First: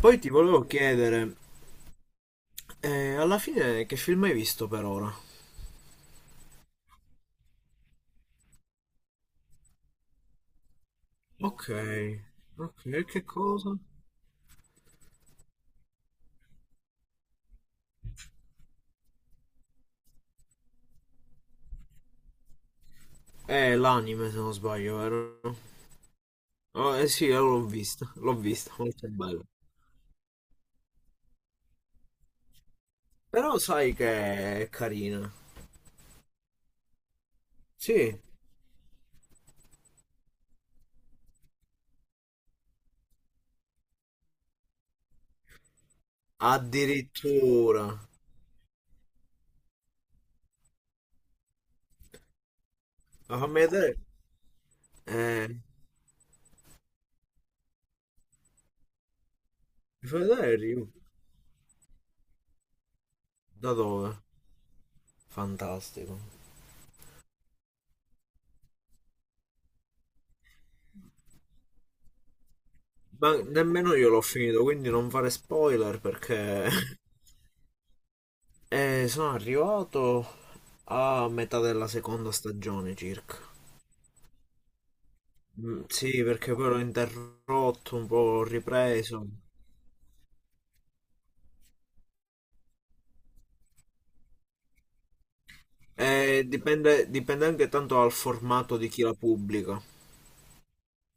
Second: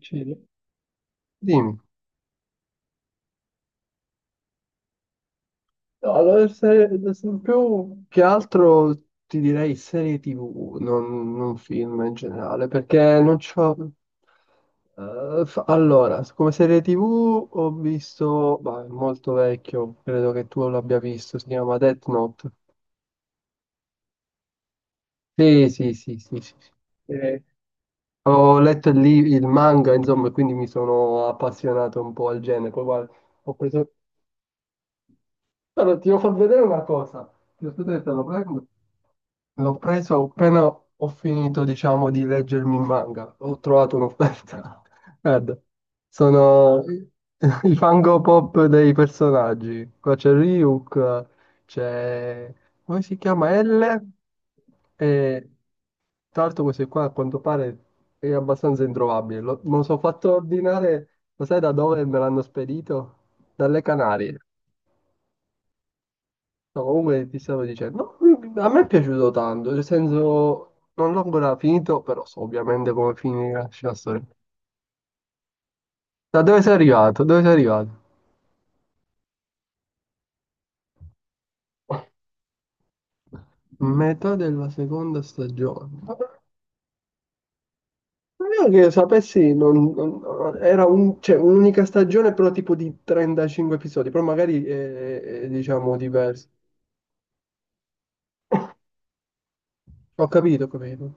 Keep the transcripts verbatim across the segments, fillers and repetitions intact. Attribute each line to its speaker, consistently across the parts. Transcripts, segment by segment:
Speaker 1: Poi ti volevo chiedere,
Speaker 2: Dimmi.
Speaker 1: eh, alla fine che film hai visto per ora?
Speaker 2: No, allora, se, se più che altro ti direi serie T V, non, non
Speaker 1: Ok,
Speaker 2: film in generale,
Speaker 1: ok,
Speaker 2: perché
Speaker 1: che
Speaker 2: non
Speaker 1: cosa?
Speaker 2: c'ho... Eh, fa- allora, come serie T V ho visto, ma è molto vecchio, credo che tu l'abbia visto, si chiama Death Note.
Speaker 1: Eh, l'anime se non sbaglio, vero?
Speaker 2: Sì, sì, sì, sì, sì. Sì.
Speaker 1: Oh, eh sì, eh,
Speaker 2: Eh,
Speaker 1: l'ho visto, l'ho
Speaker 2: Ho
Speaker 1: visto,
Speaker 2: letto il,
Speaker 1: molto
Speaker 2: li-
Speaker 1: bello.
Speaker 2: il manga, insomma, e quindi mi sono appassionato un po' al genere. Poi guarda, ho
Speaker 1: Però
Speaker 2: preso...
Speaker 1: sai che è carina.
Speaker 2: Allora, ti devo far vedere una cosa. Ti ho detto, te
Speaker 1: Sì,
Speaker 2: lo prendo. L'ho preso appena ho finito, diciamo, di leggermi il manga. Ho trovato un'offerta. Guarda, sono i
Speaker 1: addirittura.
Speaker 2: fango pop dei personaggi. Qua c'è Ryuk, c'è... come si
Speaker 1: Ma fammi
Speaker 2: chiama?
Speaker 1: vedere.
Speaker 2: L.
Speaker 1: Eh,
Speaker 2: E
Speaker 1: mi
Speaker 2: tra l'altro questo qua a quanto pare è abbastanza introvabile. Lo- me lo sono
Speaker 1: fai
Speaker 2: fatto
Speaker 1: vedere il review?
Speaker 2: ordinare, lo sai da dove me l'hanno spedito?
Speaker 1: Da
Speaker 2: Dalle
Speaker 1: dove?
Speaker 2: Canarie.
Speaker 1: Fantastico.
Speaker 2: No, comunque ti stavo dicendo, no, a me è piaciuto tanto, nel senso, non l'ho ancora finito, però so ovviamente come
Speaker 1: Ma
Speaker 2: finirà
Speaker 1: nemmeno
Speaker 2: la
Speaker 1: io l'ho
Speaker 2: storia.
Speaker 1: finito, quindi non fare spoiler
Speaker 2: Da dove
Speaker 1: perché...
Speaker 2: sei arrivato? Dove sei arrivato?
Speaker 1: E sono arrivato a metà della seconda stagione circa.
Speaker 2: Metà della seconda
Speaker 1: Mm,
Speaker 2: stagione.
Speaker 1: sì, perché poi l'ho interrotto, un po' ho
Speaker 2: Non che
Speaker 1: ripreso.
Speaker 2: sapessi, non- non- era un- cioè, un'unica stagione, però tipo di trentacinque episodi, però magari è, è, diciamo
Speaker 1: E
Speaker 2: diverso.
Speaker 1: dipende, dipende anche tanto dal formato di chi la pubblica.
Speaker 2: Ho capito, ho capito.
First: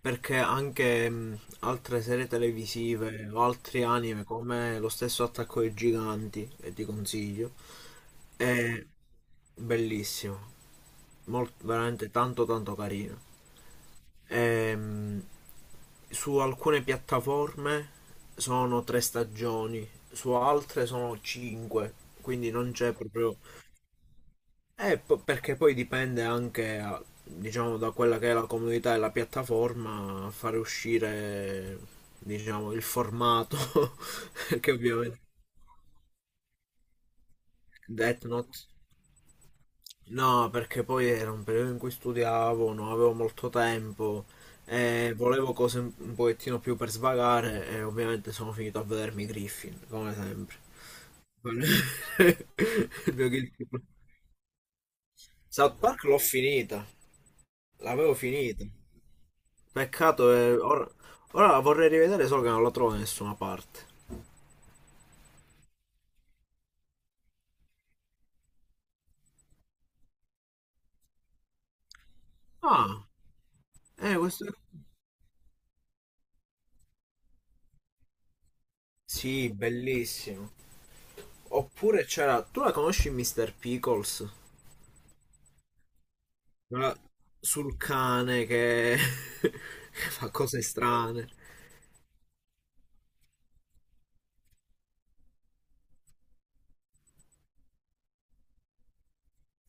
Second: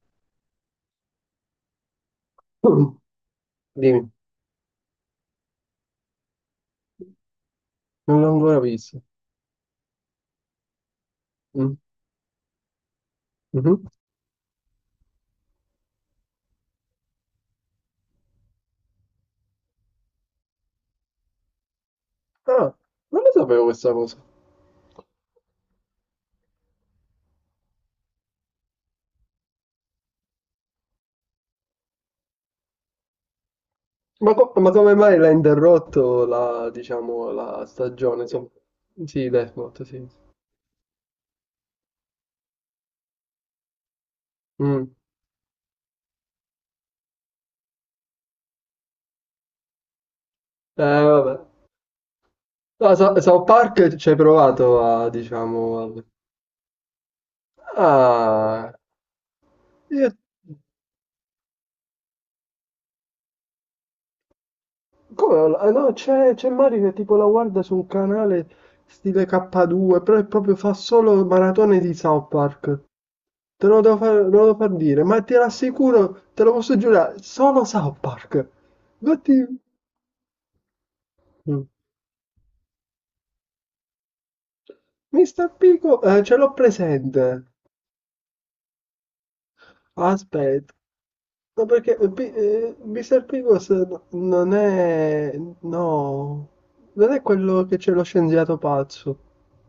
Speaker 1: Perché anche mm, altre serie
Speaker 2: Mm,
Speaker 1: televisive o altri
Speaker 2: Dimmi,
Speaker 1: anime, come lo stesso Attacco ai Giganti, che ti consiglio,
Speaker 2: non l'ho ancora
Speaker 1: è
Speaker 2: visto.
Speaker 1: bellissimo. Molto,
Speaker 2: Mm.
Speaker 1: veramente tanto tanto carino.
Speaker 2: Mhm.
Speaker 1: Ehm, Su alcune piattaforme sono tre stagioni, su altre sono cinque, quindi non
Speaker 2: Ah,
Speaker 1: c'è
Speaker 2: non lo
Speaker 1: proprio...
Speaker 2: sapevo questa cosa.
Speaker 1: Eh, po- perché poi dipende anche, a- diciamo, da quella che è la comunità e la piattaforma a fare uscire, diciamo, il formato.
Speaker 2: Ma, co- ma
Speaker 1: Perché
Speaker 2: come mai
Speaker 1: ovviamente
Speaker 2: l'ha interrotto la, diciamo, la
Speaker 1: Death
Speaker 2: stagione? So-
Speaker 1: Note...
Speaker 2: sì, Death Note, sì.
Speaker 1: No, perché poi era un periodo in cui studiavo, non avevo molto tempo
Speaker 2: Mm.
Speaker 1: e volevo cose un un pochettino più per svagare e ovviamente sono finito a vedermi Griffin, come sempre.
Speaker 2: Eh, vabbè.
Speaker 1: Quello-
Speaker 2: No,
Speaker 1: Il
Speaker 2: So-
Speaker 1: mio
Speaker 2: South
Speaker 1: guilty pleasure.
Speaker 2: Park ci hai provato a,
Speaker 1: South
Speaker 2: diciamo... a-
Speaker 1: Park l'ho finita, l'avevo finita.
Speaker 2: Ah, io-
Speaker 1: Peccato, eh, ora, ora la vorrei rivedere solo che non la trovo da nessuna parte.
Speaker 2: come- ah, no, c'è c'è Mario che tipo la guarda su un canale stile K due, però è proprio fa solo maratone di South Park.
Speaker 1: Ah,
Speaker 2: Te lo devo far,
Speaker 1: eh,
Speaker 2: te lo
Speaker 1: questo...
Speaker 2: devo far dire, ma ti rassicuro, te lo posso giurare, solo South Park. Infatti...
Speaker 1: Sì, bellissimo. Oppure c'era... Tu la conosci mister Pickles?
Speaker 2: mister Picos, eh, ce l'ho
Speaker 1: Quella
Speaker 2: presente.
Speaker 1: sul cane che... che fa cose
Speaker 2: Aspetta,
Speaker 1: strane.
Speaker 2: no, perché eh, Pi- eh, mister Picos no- non è... No, non è quello che c'è lo scienziato pazzo.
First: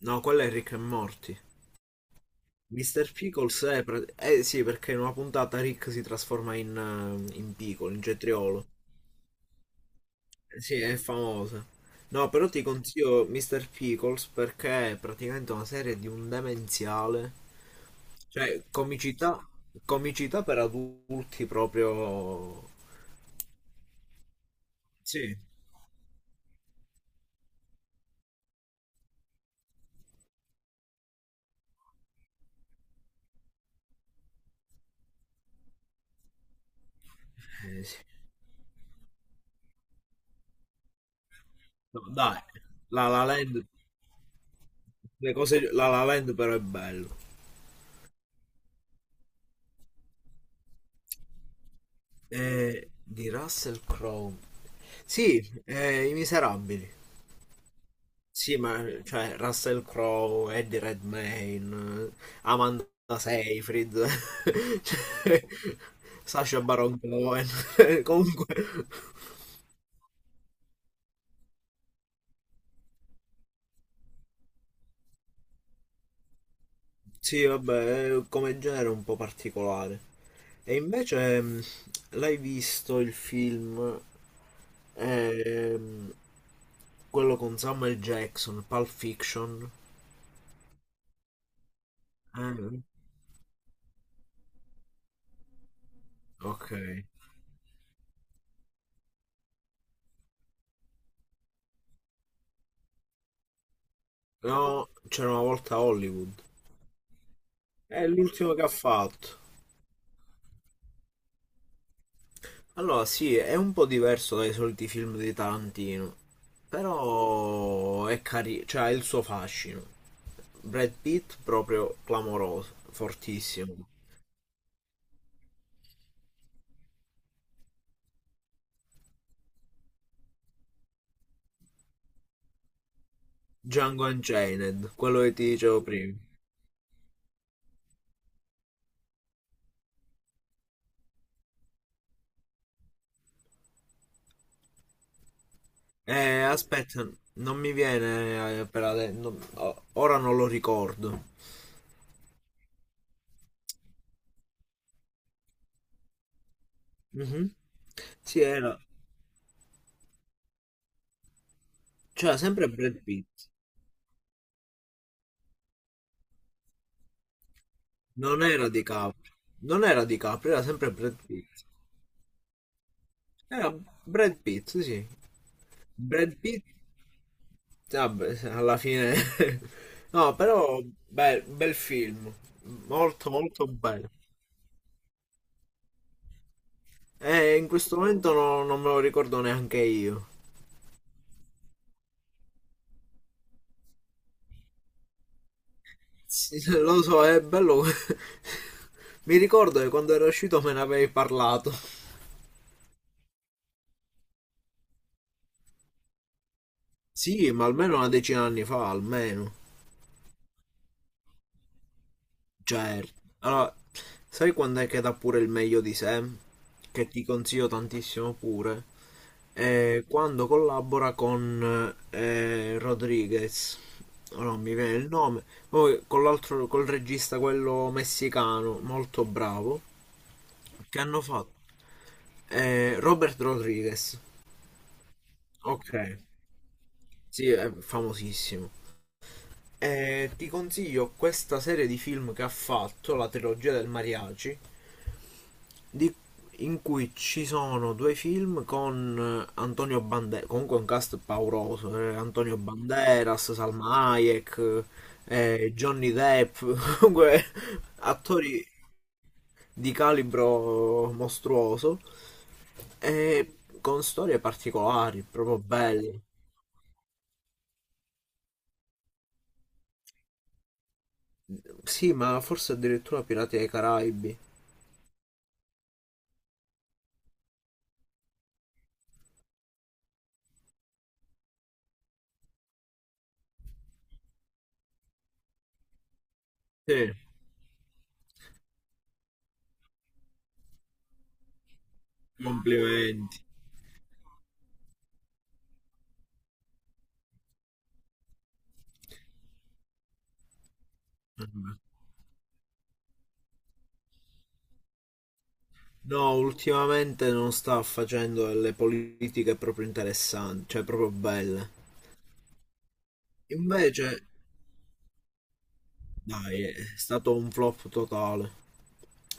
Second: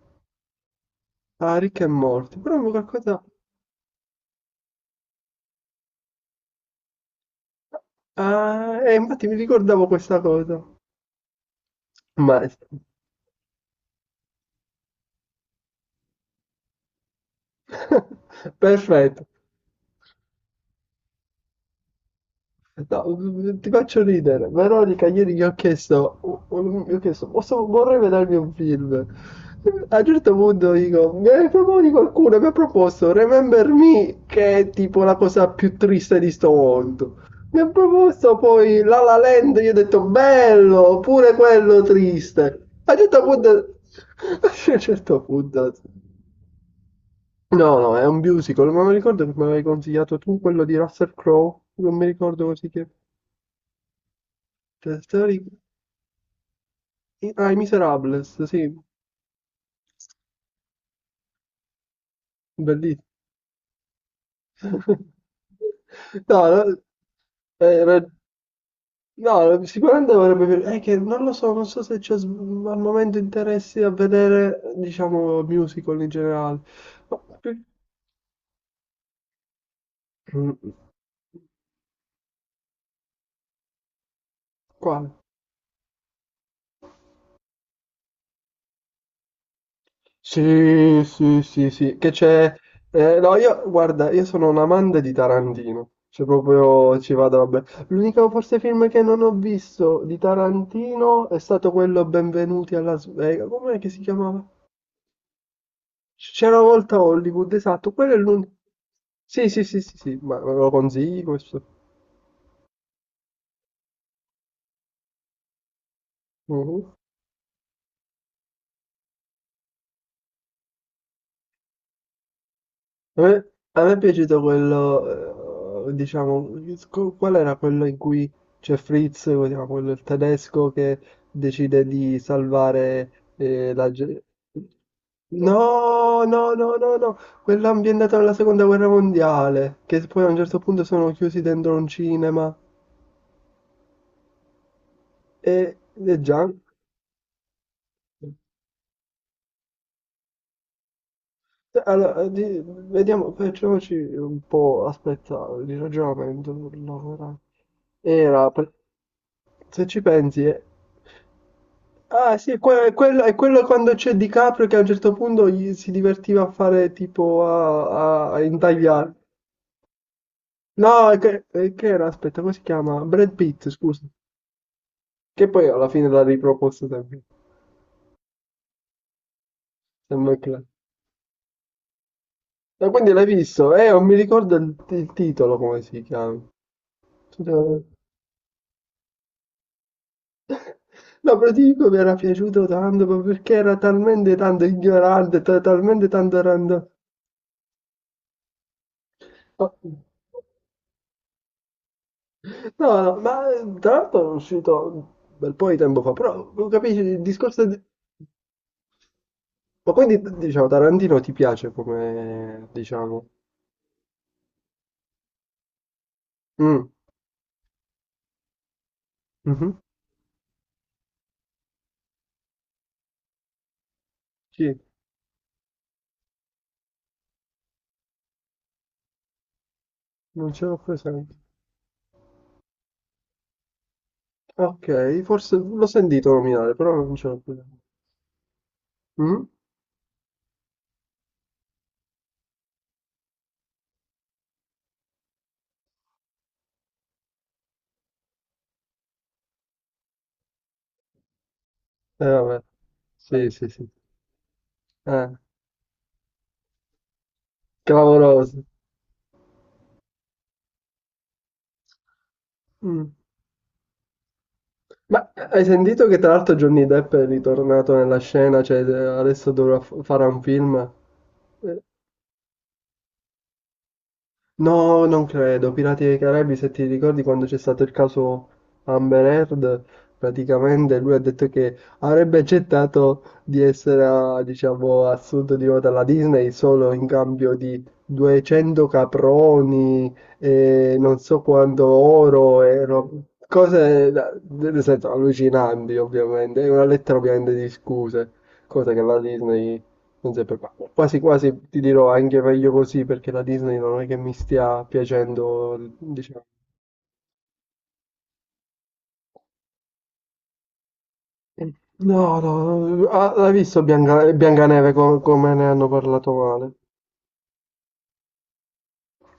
Speaker 1: No, quello è Rick e Morty.
Speaker 2: Ah, Rick e Morty, però mi
Speaker 1: mister
Speaker 2: qualcosa...
Speaker 1: Pickles è... pre- Eh sì, perché in una puntata Rick si trasforma in, eh, in piccolo, in cetriolo.
Speaker 2: Ah, eh, infatti mi ricordavo questa cosa.
Speaker 1: Eh sì, è famosa. No,
Speaker 2: Ma...
Speaker 1: però ti consiglio mister Pickles perché è praticamente una serie di un demenziale. Cioè,
Speaker 2: Perfetto.
Speaker 1: comicità, comicità per adulti proprio...
Speaker 2: No, mm, ti faccio ridere. Veronica, ieri
Speaker 1: Sì.
Speaker 2: gli ho chiesto, gli ho chiesto, "Posso- vorrei vedermi un film. A un certo punto dico, mi hai proponi qualcuno, mi ha proposto Remember Me, che è tipo la cosa più triste di sto mondo. Mi ha
Speaker 1: Eh, sì.
Speaker 2: proposto poi La La Land, io ho detto bello, pure quello
Speaker 1: No,
Speaker 2: triste.
Speaker 1: dai,
Speaker 2: A un
Speaker 1: La
Speaker 2: certo
Speaker 1: La
Speaker 2: punto,
Speaker 1: Land.
Speaker 2: a un certo
Speaker 1: Le cose,
Speaker 2: punto,
Speaker 1: la La Land però è bello.
Speaker 2: no, no, è un musical, ma mi ricordo che mi avevi consigliato tu quello di Russell Crowe, non mi ricordo così che...
Speaker 1: Eh, di Russell Crowe.
Speaker 2: Toy Story-
Speaker 1: Sì, eh, I Miserabili.
Speaker 2: Ah, i Miserables,
Speaker 1: Sì,
Speaker 2: sì,
Speaker 1: ma cioè Russell Crowe, Eddie Redmayne, eh, Amanda
Speaker 2: bellissimo.
Speaker 1: Seyfried, cioè,
Speaker 2: No,
Speaker 1: Sacha
Speaker 2: no,
Speaker 1: Baron Cohen.
Speaker 2: era-
Speaker 1: Comunque
Speaker 2: no, sicuramente avrebbe... piaciuto. È che non lo so, non so se c'è s- al momento interessi a vedere, diciamo, musical in generale. Ma-
Speaker 1: sì, vabbè, è come genere è un po' particolare.
Speaker 2: Mm.
Speaker 1: E invece mh, l'hai visto il film
Speaker 2: Quale?
Speaker 1: ehm, quello con Samuel Jackson, Pulp Fiction?
Speaker 2: Sì, sì, sì, sì, che c'è...
Speaker 1: Eh,
Speaker 2: eh, no, io, guarda, io sono un amante di Tarantino, cioè
Speaker 1: ok.
Speaker 2: proprio ci vado, vabbè. L'unico forse film che non ho visto di Tarantino è stato quello Benvenuti a Las Vegas, com'è che si chiamava?
Speaker 1: No, c'era una volta a
Speaker 2: C-
Speaker 1: Hollywood.
Speaker 2: C'era una volta a Hollywood, esatto,
Speaker 1: È
Speaker 2: quello è l'unico...
Speaker 1: l'ultimo che ha fatto.
Speaker 2: Sì, sì, sì, sì, sì, ma me lo consigli questo?
Speaker 1: Allora, sì, è un po' diverso dai soliti film di Tarantino,
Speaker 2: Mhm.
Speaker 1: però è carino, cioè ha il suo fascino. Brad Pitt proprio clamoroso,
Speaker 2: A me,
Speaker 1: fortissimo.
Speaker 2: a me è piaciuto quello, eh, diciamo, co- qual era quello in cui c'è Fritz, diciamo, quello il tedesco che decide di salvare eh, la
Speaker 1: Django
Speaker 2: gente.
Speaker 1: Unchained, quello che ti dicevo prima.
Speaker 2: No, no, no, no, no, quello ambientato nella seconda guerra mondiale, che poi a un certo punto sono chiusi dentro un cinema e, e
Speaker 1: Eh,
Speaker 2: già...
Speaker 1: aspetta, non mi viene eh, per adesso, non- o- ora non lo ricordo.
Speaker 2: Allora, di- vediamo, facciamoci un po', aspetta, di ragionamento. Allora.
Speaker 1: Mhm.
Speaker 2: Era,
Speaker 1: Sì,
Speaker 2: era per-
Speaker 1: era,
Speaker 2: Se ci pensi è... Ah
Speaker 1: cioè
Speaker 2: sì,
Speaker 1: sempre
Speaker 2: que- è
Speaker 1: Brad
Speaker 2: quello,
Speaker 1: Pitt,
Speaker 2: è quello quando c'è DiCaprio che a un certo punto gli si divertiva a fare tipo a, a-
Speaker 1: non
Speaker 2: a
Speaker 1: era
Speaker 2: intagliare.
Speaker 1: DiCaprio, non era DiCaprio, era sempre
Speaker 2: No, è
Speaker 1: Brad
Speaker 2: che,
Speaker 1: Pitt.
Speaker 2: è che era, aspetta, come si chiama? Brad Pitt,
Speaker 1: Era
Speaker 2: scusa.
Speaker 1: Brad Pitt, sì, sì.
Speaker 2: Che poi alla fine l'ha
Speaker 1: Brad Pitt,
Speaker 2: riproposto sempre.
Speaker 1: vabbè, se- alla fine... No,
Speaker 2: Sempre Clark.
Speaker 1: però bel, bel film,
Speaker 2: Ma quindi l'hai
Speaker 1: molto molto
Speaker 2: visto? Eh, non
Speaker 1: bello.
Speaker 2: mi ricordo il, il titolo come si chiama.
Speaker 1: Eh, in questo momento no- non me lo ricordo neanche io.
Speaker 2: No, però ti dico mi era piaciuto tanto ma perché era talmente tanto ignorante, ta- talmente tanto
Speaker 1: Sì, sì,
Speaker 2: random.
Speaker 1: lo so, è bello. Mi
Speaker 2: Oh,
Speaker 1: ricordo che quando era uscito me ne avevi parlato.
Speaker 2: no, ma eh, tra l'altro è uscito un bel po' di tempo fa, però non capisci il
Speaker 1: Sì, ma
Speaker 2: discorso di...
Speaker 1: almeno una decina d'anni fa, almeno.
Speaker 2: Ma quindi, diciamo, Tarantino ti piace come,
Speaker 1: Cioè,
Speaker 2: diciamo...
Speaker 1: allora, sai quando è che dà pure il meglio di sé?
Speaker 2: Mm.
Speaker 1: Che ti consiglio tantissimo pure.
Speaker 2: Mhm.
Speaker 1: È quando collabora con eh, Rodriguez. Oh, non mi
Speaker 2: Sì,
Speaker 1: viene il nome. Poi con l'altro, col regista quello messicano, molto bravo,
Speaker 2: non ce l'ho
Speaker 1: che hanno
Speaker 2: presente.
Speaker 1: fatto. eh, Robert Rodriguez.
Speaker 2: Ok, forse l'ho
Speaker 1: Ok,
Speaker 2: sentito nominare, però non ce l'ho
Speaker 1: sì, è
Speaker 2: presente.
Speaker 1: famosissimo.
Speaker 2: Mm?
Speaker 1: E ti consiglio questa serie di film che ha fatto, la trilogia del Mariachi, di- in cui ci sono due film con eh, Antonio Banderas, comunque un cast pauroso, eh,
Speaker 2: Eh
Speaker 1: Antonio
Speaker 2: vabbè, sì,
Speaker 1: Banderas,
Speaker 2: sì, sì.
Speaker 1: Salma Hayek,
Speaker 2: Eh,
Speaker 1: eh, Johnny Depp, comunque
Speaker 2: Clamoroso.
Speaker 1: attori di calibro mostruoso
Speaker 2: Mm.
Speaker 1: e con storie particolari,
Speaker 2: Ma
Speaker 1: proprio
Speaker 2: hai sentito che
Speaker 1: belle.
Speaker 2: tra l'altro Johnny Depp è ritornato nella scena, cioè eh, adesso dovrà f- fare un film? Eh,
Speaker 1: Sì, ma forse addirittura Pirati dei Caraibi.
Speaker 2: No, non credo. Pirati dei Caraibi, se ti ricordi quando c'è stato il caso Amber Heard, praticamente lui ha detto che avrebbe accettato di essere, ah, diciamo, assunto di nuovo dalla Disney solo in
Speaker 1: Sì,
Speaker 2: cambio di duecento caproni e non so quanto oro e ro-
Speaker 1: complimenti.
Speaker 2: cose, da- nel senso, allucinanti, ovviamente. È una lettera, ovviamente, di scuse, cosa che la Disney non sempre qua. Quasi quasi ti dirò anche meglio così perché la Disney non è che mi stia piacendo,
Speaker 1: No,
Speaker 2: diciamo.
Speaker 1: ultimamente non sta facendo delle politiche proprio interessanti, cioè proprio belle.
Speaker 2: No, no, no. Ah, l'hai visto
Speaker 1: Invece,
Speaker 2: Bianca, Biancaneve co- come ne hanno parlato
Speaker 1: dai,
Speaker 2: male?
Speaker 1: è stato un flop totale.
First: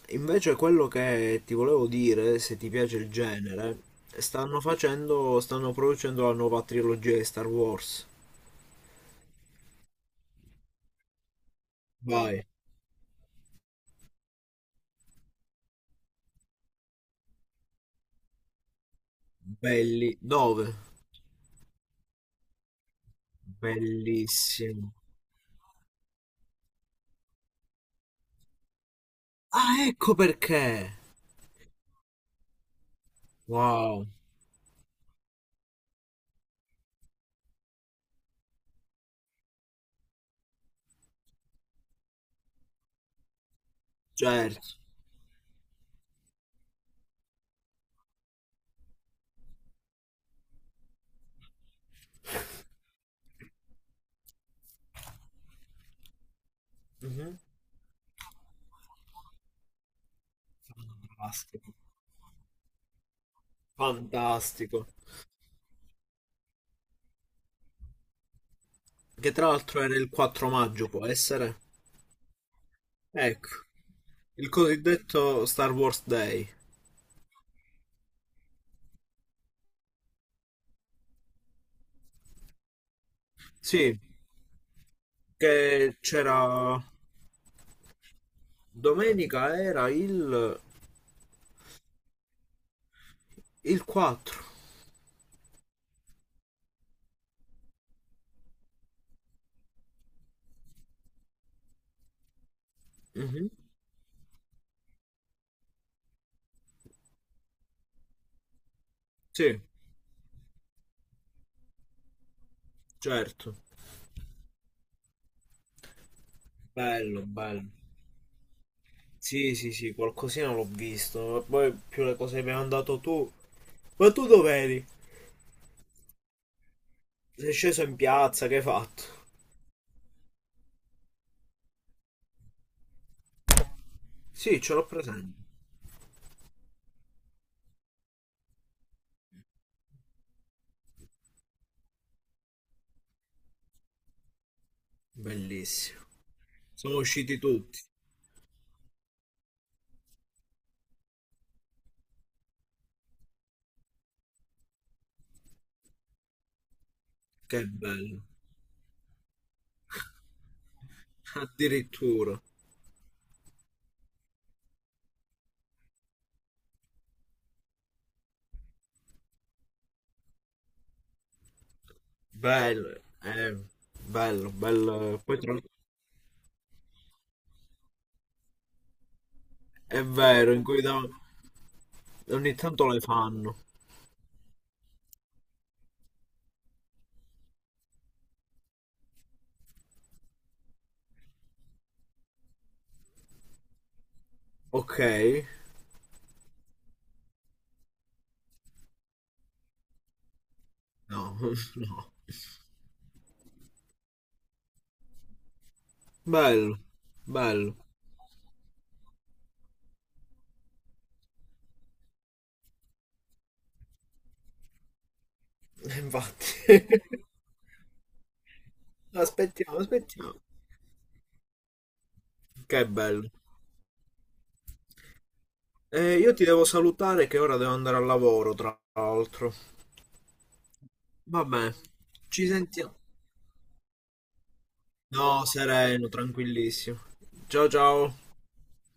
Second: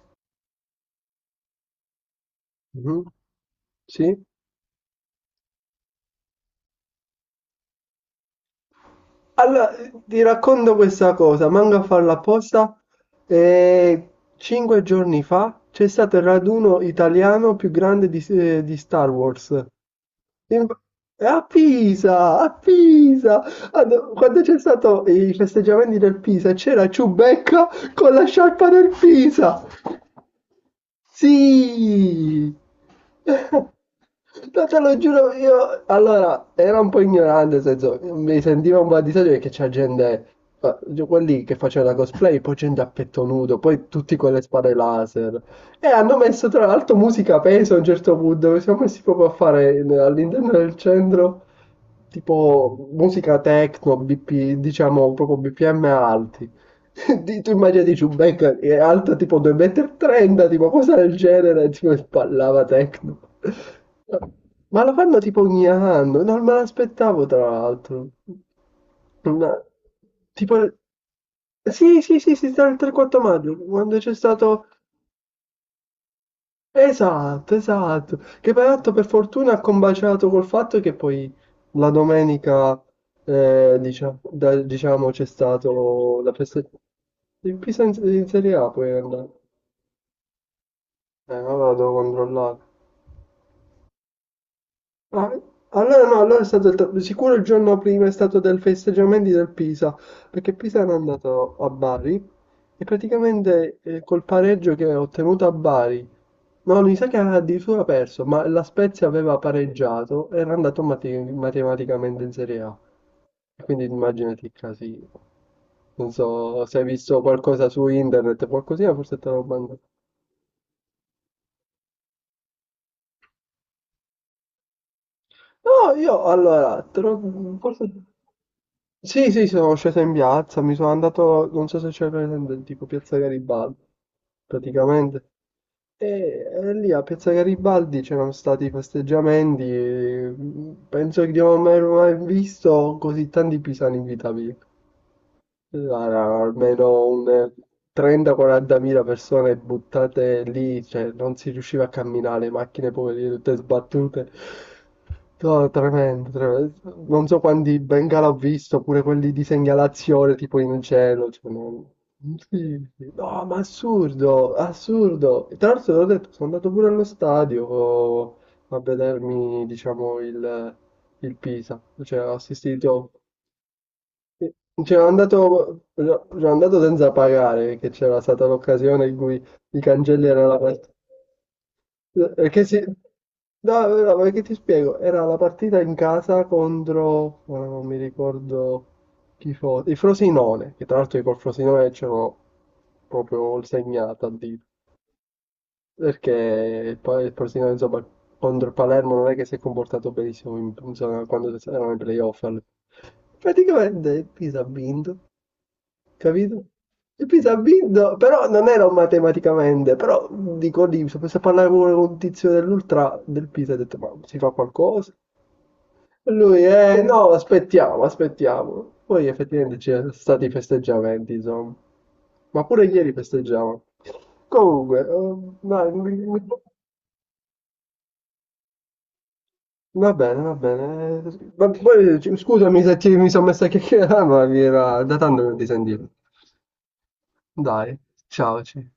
Speaker 1: Invece quello che ti volevo dire, se ti piace
Speaker 2: Mhm.
Speaker 1: il genere,
Speaker 2: Sì?
Speaker 1: stanno facendo, stanno producendo la nuova trilogia di Star Wars.
Speaker 2: Allora, ti racconto questa cosa, manco a farla
Speaker 1: Vai,
Speaker 2: apposta. E cinque giorni fa c'è stato il raduno italiano più grande di, eh, di Star Wars.
Speaker 1: belli, dove?
Speaker 2: In- A Pisa, a Pisa. Ah, no, quando c'è
Speaker 1: Bellissimo.
Speaker 2: stato i festeggiamenti del Pisa c'era Ciubecca con la sciarpa del Pisa.
Speaker 1: Ah, ecco perché.
Speaker 2: Sì,
Speaker 1: Wow,
Speaker 2: no, te lo giuro, io allora era un po' ignorante, nel senso mi sentivo un po' a disagio perché c'è gente, eh, quelli che facevano la cosplay, poi gente a petto nudo, poi tutti con le spade
Speaker 1: certo.
Speaker 2: laser. E hanno messo tra l'altro musica a peso a un certo punto, dove siamo messi proprio a fare in- all'interno del centro tipo musica techno, B P, diciamo proprio B P M alti.
Speaker 1: Mhm.
Speaker 2: Di- Tu immaginati Giubecca che è alto tipo due metri e trenta m, tipo cosa del genere,
Speaker 1: Fantastico.
Speaker 2: tipo e ballava techno. Ma
Speaker 1: Fantastico.
Speaker 2: lo fanno tipo ogni anno, non me l'aspettavo tra l'altro.
Speaker 1: Che tra
Speaker 2: Una-
Speaker 1: l'altro era il quattro
Speaker 2: Tipo...
Speaker 1: maggio, può essere?
Speaker 2: Sì, sì, sì, sì, tra il 3-4 maggio,
Speaker 1: Ecco,
Speaker 2: quando c'è
Speaker 1: il
Speaker 2: stato...
Speaker 1: cosiddetto Star Wars Day.
Speaker 2: Esatto, esatto. Che peraltro per fortuna ha combaciato col fatto che poi la domenica, eh,
Speaker 1: Sì,
Speaker 2: diciamo, da- diciamo, c'è
Speaker 1: che
Speaker 2: stato la prestazione.
Speaker 1: c'era...
Speaker 2: Il Pisa in, in Serie A poi è andato.
Speaker 1: Domenica era il,
Speaker 2: Eh, ora lo devo controllare.
Speaker 1: il quattro.
Speaker 2: Ah, allora no, no, allora è stato il tra- sicuro il giorno prima è stato del festeggiamenti del Pisa, perché Pisa era andato a Bari e
Speaker 1: Mhm.
Speaker 2: praticamente eh, col pareggio che ha ottenuto a Bari, no, mi sa che aveva addirittura perso, ma la Spezia aveva
Speaker 1: Sì,
Speaker 2: pareggiato, era andato mate- matematicamente in Serie A,
Speaker 1: certo.
Speaker 2: quindi immaginati il casino. Non so se hai visto
Speaker 1: Bello,
Speaker 2: qualcosa
Speaker 1: bello.
Speaker 2: su internet, qualcosina, forse te l'ho
Speaker 1: Sì, sì,
Speaker 2: mandato.
Speaker 1: sì, qualcosina l'ho visto. Poi più le cose che mi hai mandato tu. Ma tu dove eri?
Speaker 2: No, io allora, te
Speaker 1: Sei
Speaker 2: lo-
Speaker 1: sceso
Speaker 2: forse.
Speaker 1: in piazza, che hai fatto?
Speaker 2: Sì, sì, sì, sono sceso in piazza, mi sono andato, non so se c'è presente, tipo Piazza Garibaldi,
Speaker 1: Sì, ce l'ho
Speaker 2: praticamente.
Speaker 1: presente.
Speaker 2: E, e lì a Piazza Garibaldi c'erano stati festeggiamenti, e mm, penso che di non aver mai visto così tanti pisani in vita mia.
Speaker 1: Bellissimo.
Speaker 2: Guarda,
Speaker 1: Sono
Speaker 2: almeno un
Speaker 1: usciti
Speaker 2: eh,
Speaker 1: tutti.
Speaker 2: trenta a quarantamila persone buttate lì, cioè non si riusciva a camminare, le macchine poverine tutte sbattute. No, tremendo, tremendo. Non so
Speaker 1: Che
Speaker 2: quanti
Speaker 1: bello.
Speaker 2: Bengala ho visto, pure quelli di segnalazione tipo in cielo. Cioè, no, non-
Speaker 1: Addirittura.
Speaker 2: sì, sì. No, ma assurdo, assurdo. E tra l'altro, te l'ho detto, sono andato pure allo stadio a vedermi, diciamo, il, il Pisa. Cioè, ho
Speaker 1: Bello.
Speaker 2: assistito.
Speaker 1: eh, Bello,
Speaker 2: Sì, C'era
Speaker 1: bello. Poi tra l'altro
Speaker 2: andato, c'era andato senza pagare, che c'era stata l'occasione in cui i
Speaker 1: è
Speaker 2: cancelli erano
Speaker 1: vero,
Speaker 2: la
Speaker 1: in cui
Speaker 2: partita.
Speaker 1: da- ogni
Speaker 2: Perché si...
Speaker 1: tanto le fanno.
Speaker 2: No, no, no, perché ti spiego, era la partita in casa contro, ora non mi ricordo chi fosse, il Frosinone, che tra l'altro io col Frosinone c'ero proprio segnato a dito,
Speaker 1: Ok.
Speaker 2: perché il, pa- il Frosinone insomma contro il Palermo non è che si è comportato benissimo in- insomma,
Speaker 1: No,
Speaker 2: quando erano i
Speaker 1: no.
Speaker 2: playoff. Praticamente Pisa ha vinto. Capito?
Speaker 1: Bello,
Speaker 2: E poi ha
Speaker 1: bello.
Speaker 2: vinto, però non ero matematicamente, però dico lì, se posso parlare pure con un tizio dell'ultra del Pisa, ho detto, ma si fa qualcosa? E lui,
Speaker 1: Infatti.
Speaker 2: eh no, aspettiamo, aspettiamo. Poi effettivamente
Speaker 1: Aspettiamo,
Speaker 2: c'erano
Speaker 1: aspettiamo.
Speaker 2: stati i festeggiamenti, insomma, ma pure
Speaker 1: Che
Speaker 2: ieri
Speaker 1: bello.
Speaker 2: festeggiavano. Comunque, eh, dai,
Speaker 1: Eh,
Speaker 2: mi-
Speaker 1: io ti
Speaker 2: mi-
Speaker 1: devo salutare che ora devo andare al lavoro, tra l'altro.
Speaker 2: va bene, va bene. Ma
Speaker 1: Vabbè,
Speaker 2: poi, c-
Speaker 1: ci
Speaker 2: scusami
Speaker 1: sentiamo.
Speaker 2: se ti- mi sono messo a chiacchierare, ma mi era da tanto
Speaker 1: No,
Speaker 2: che non ti sentivo.
Speaker 1: sereno, tranquillissimo. Ciao
Speaker 2: Dai,
Speaker 1: ciao.
Speaker 2: ciao. ci-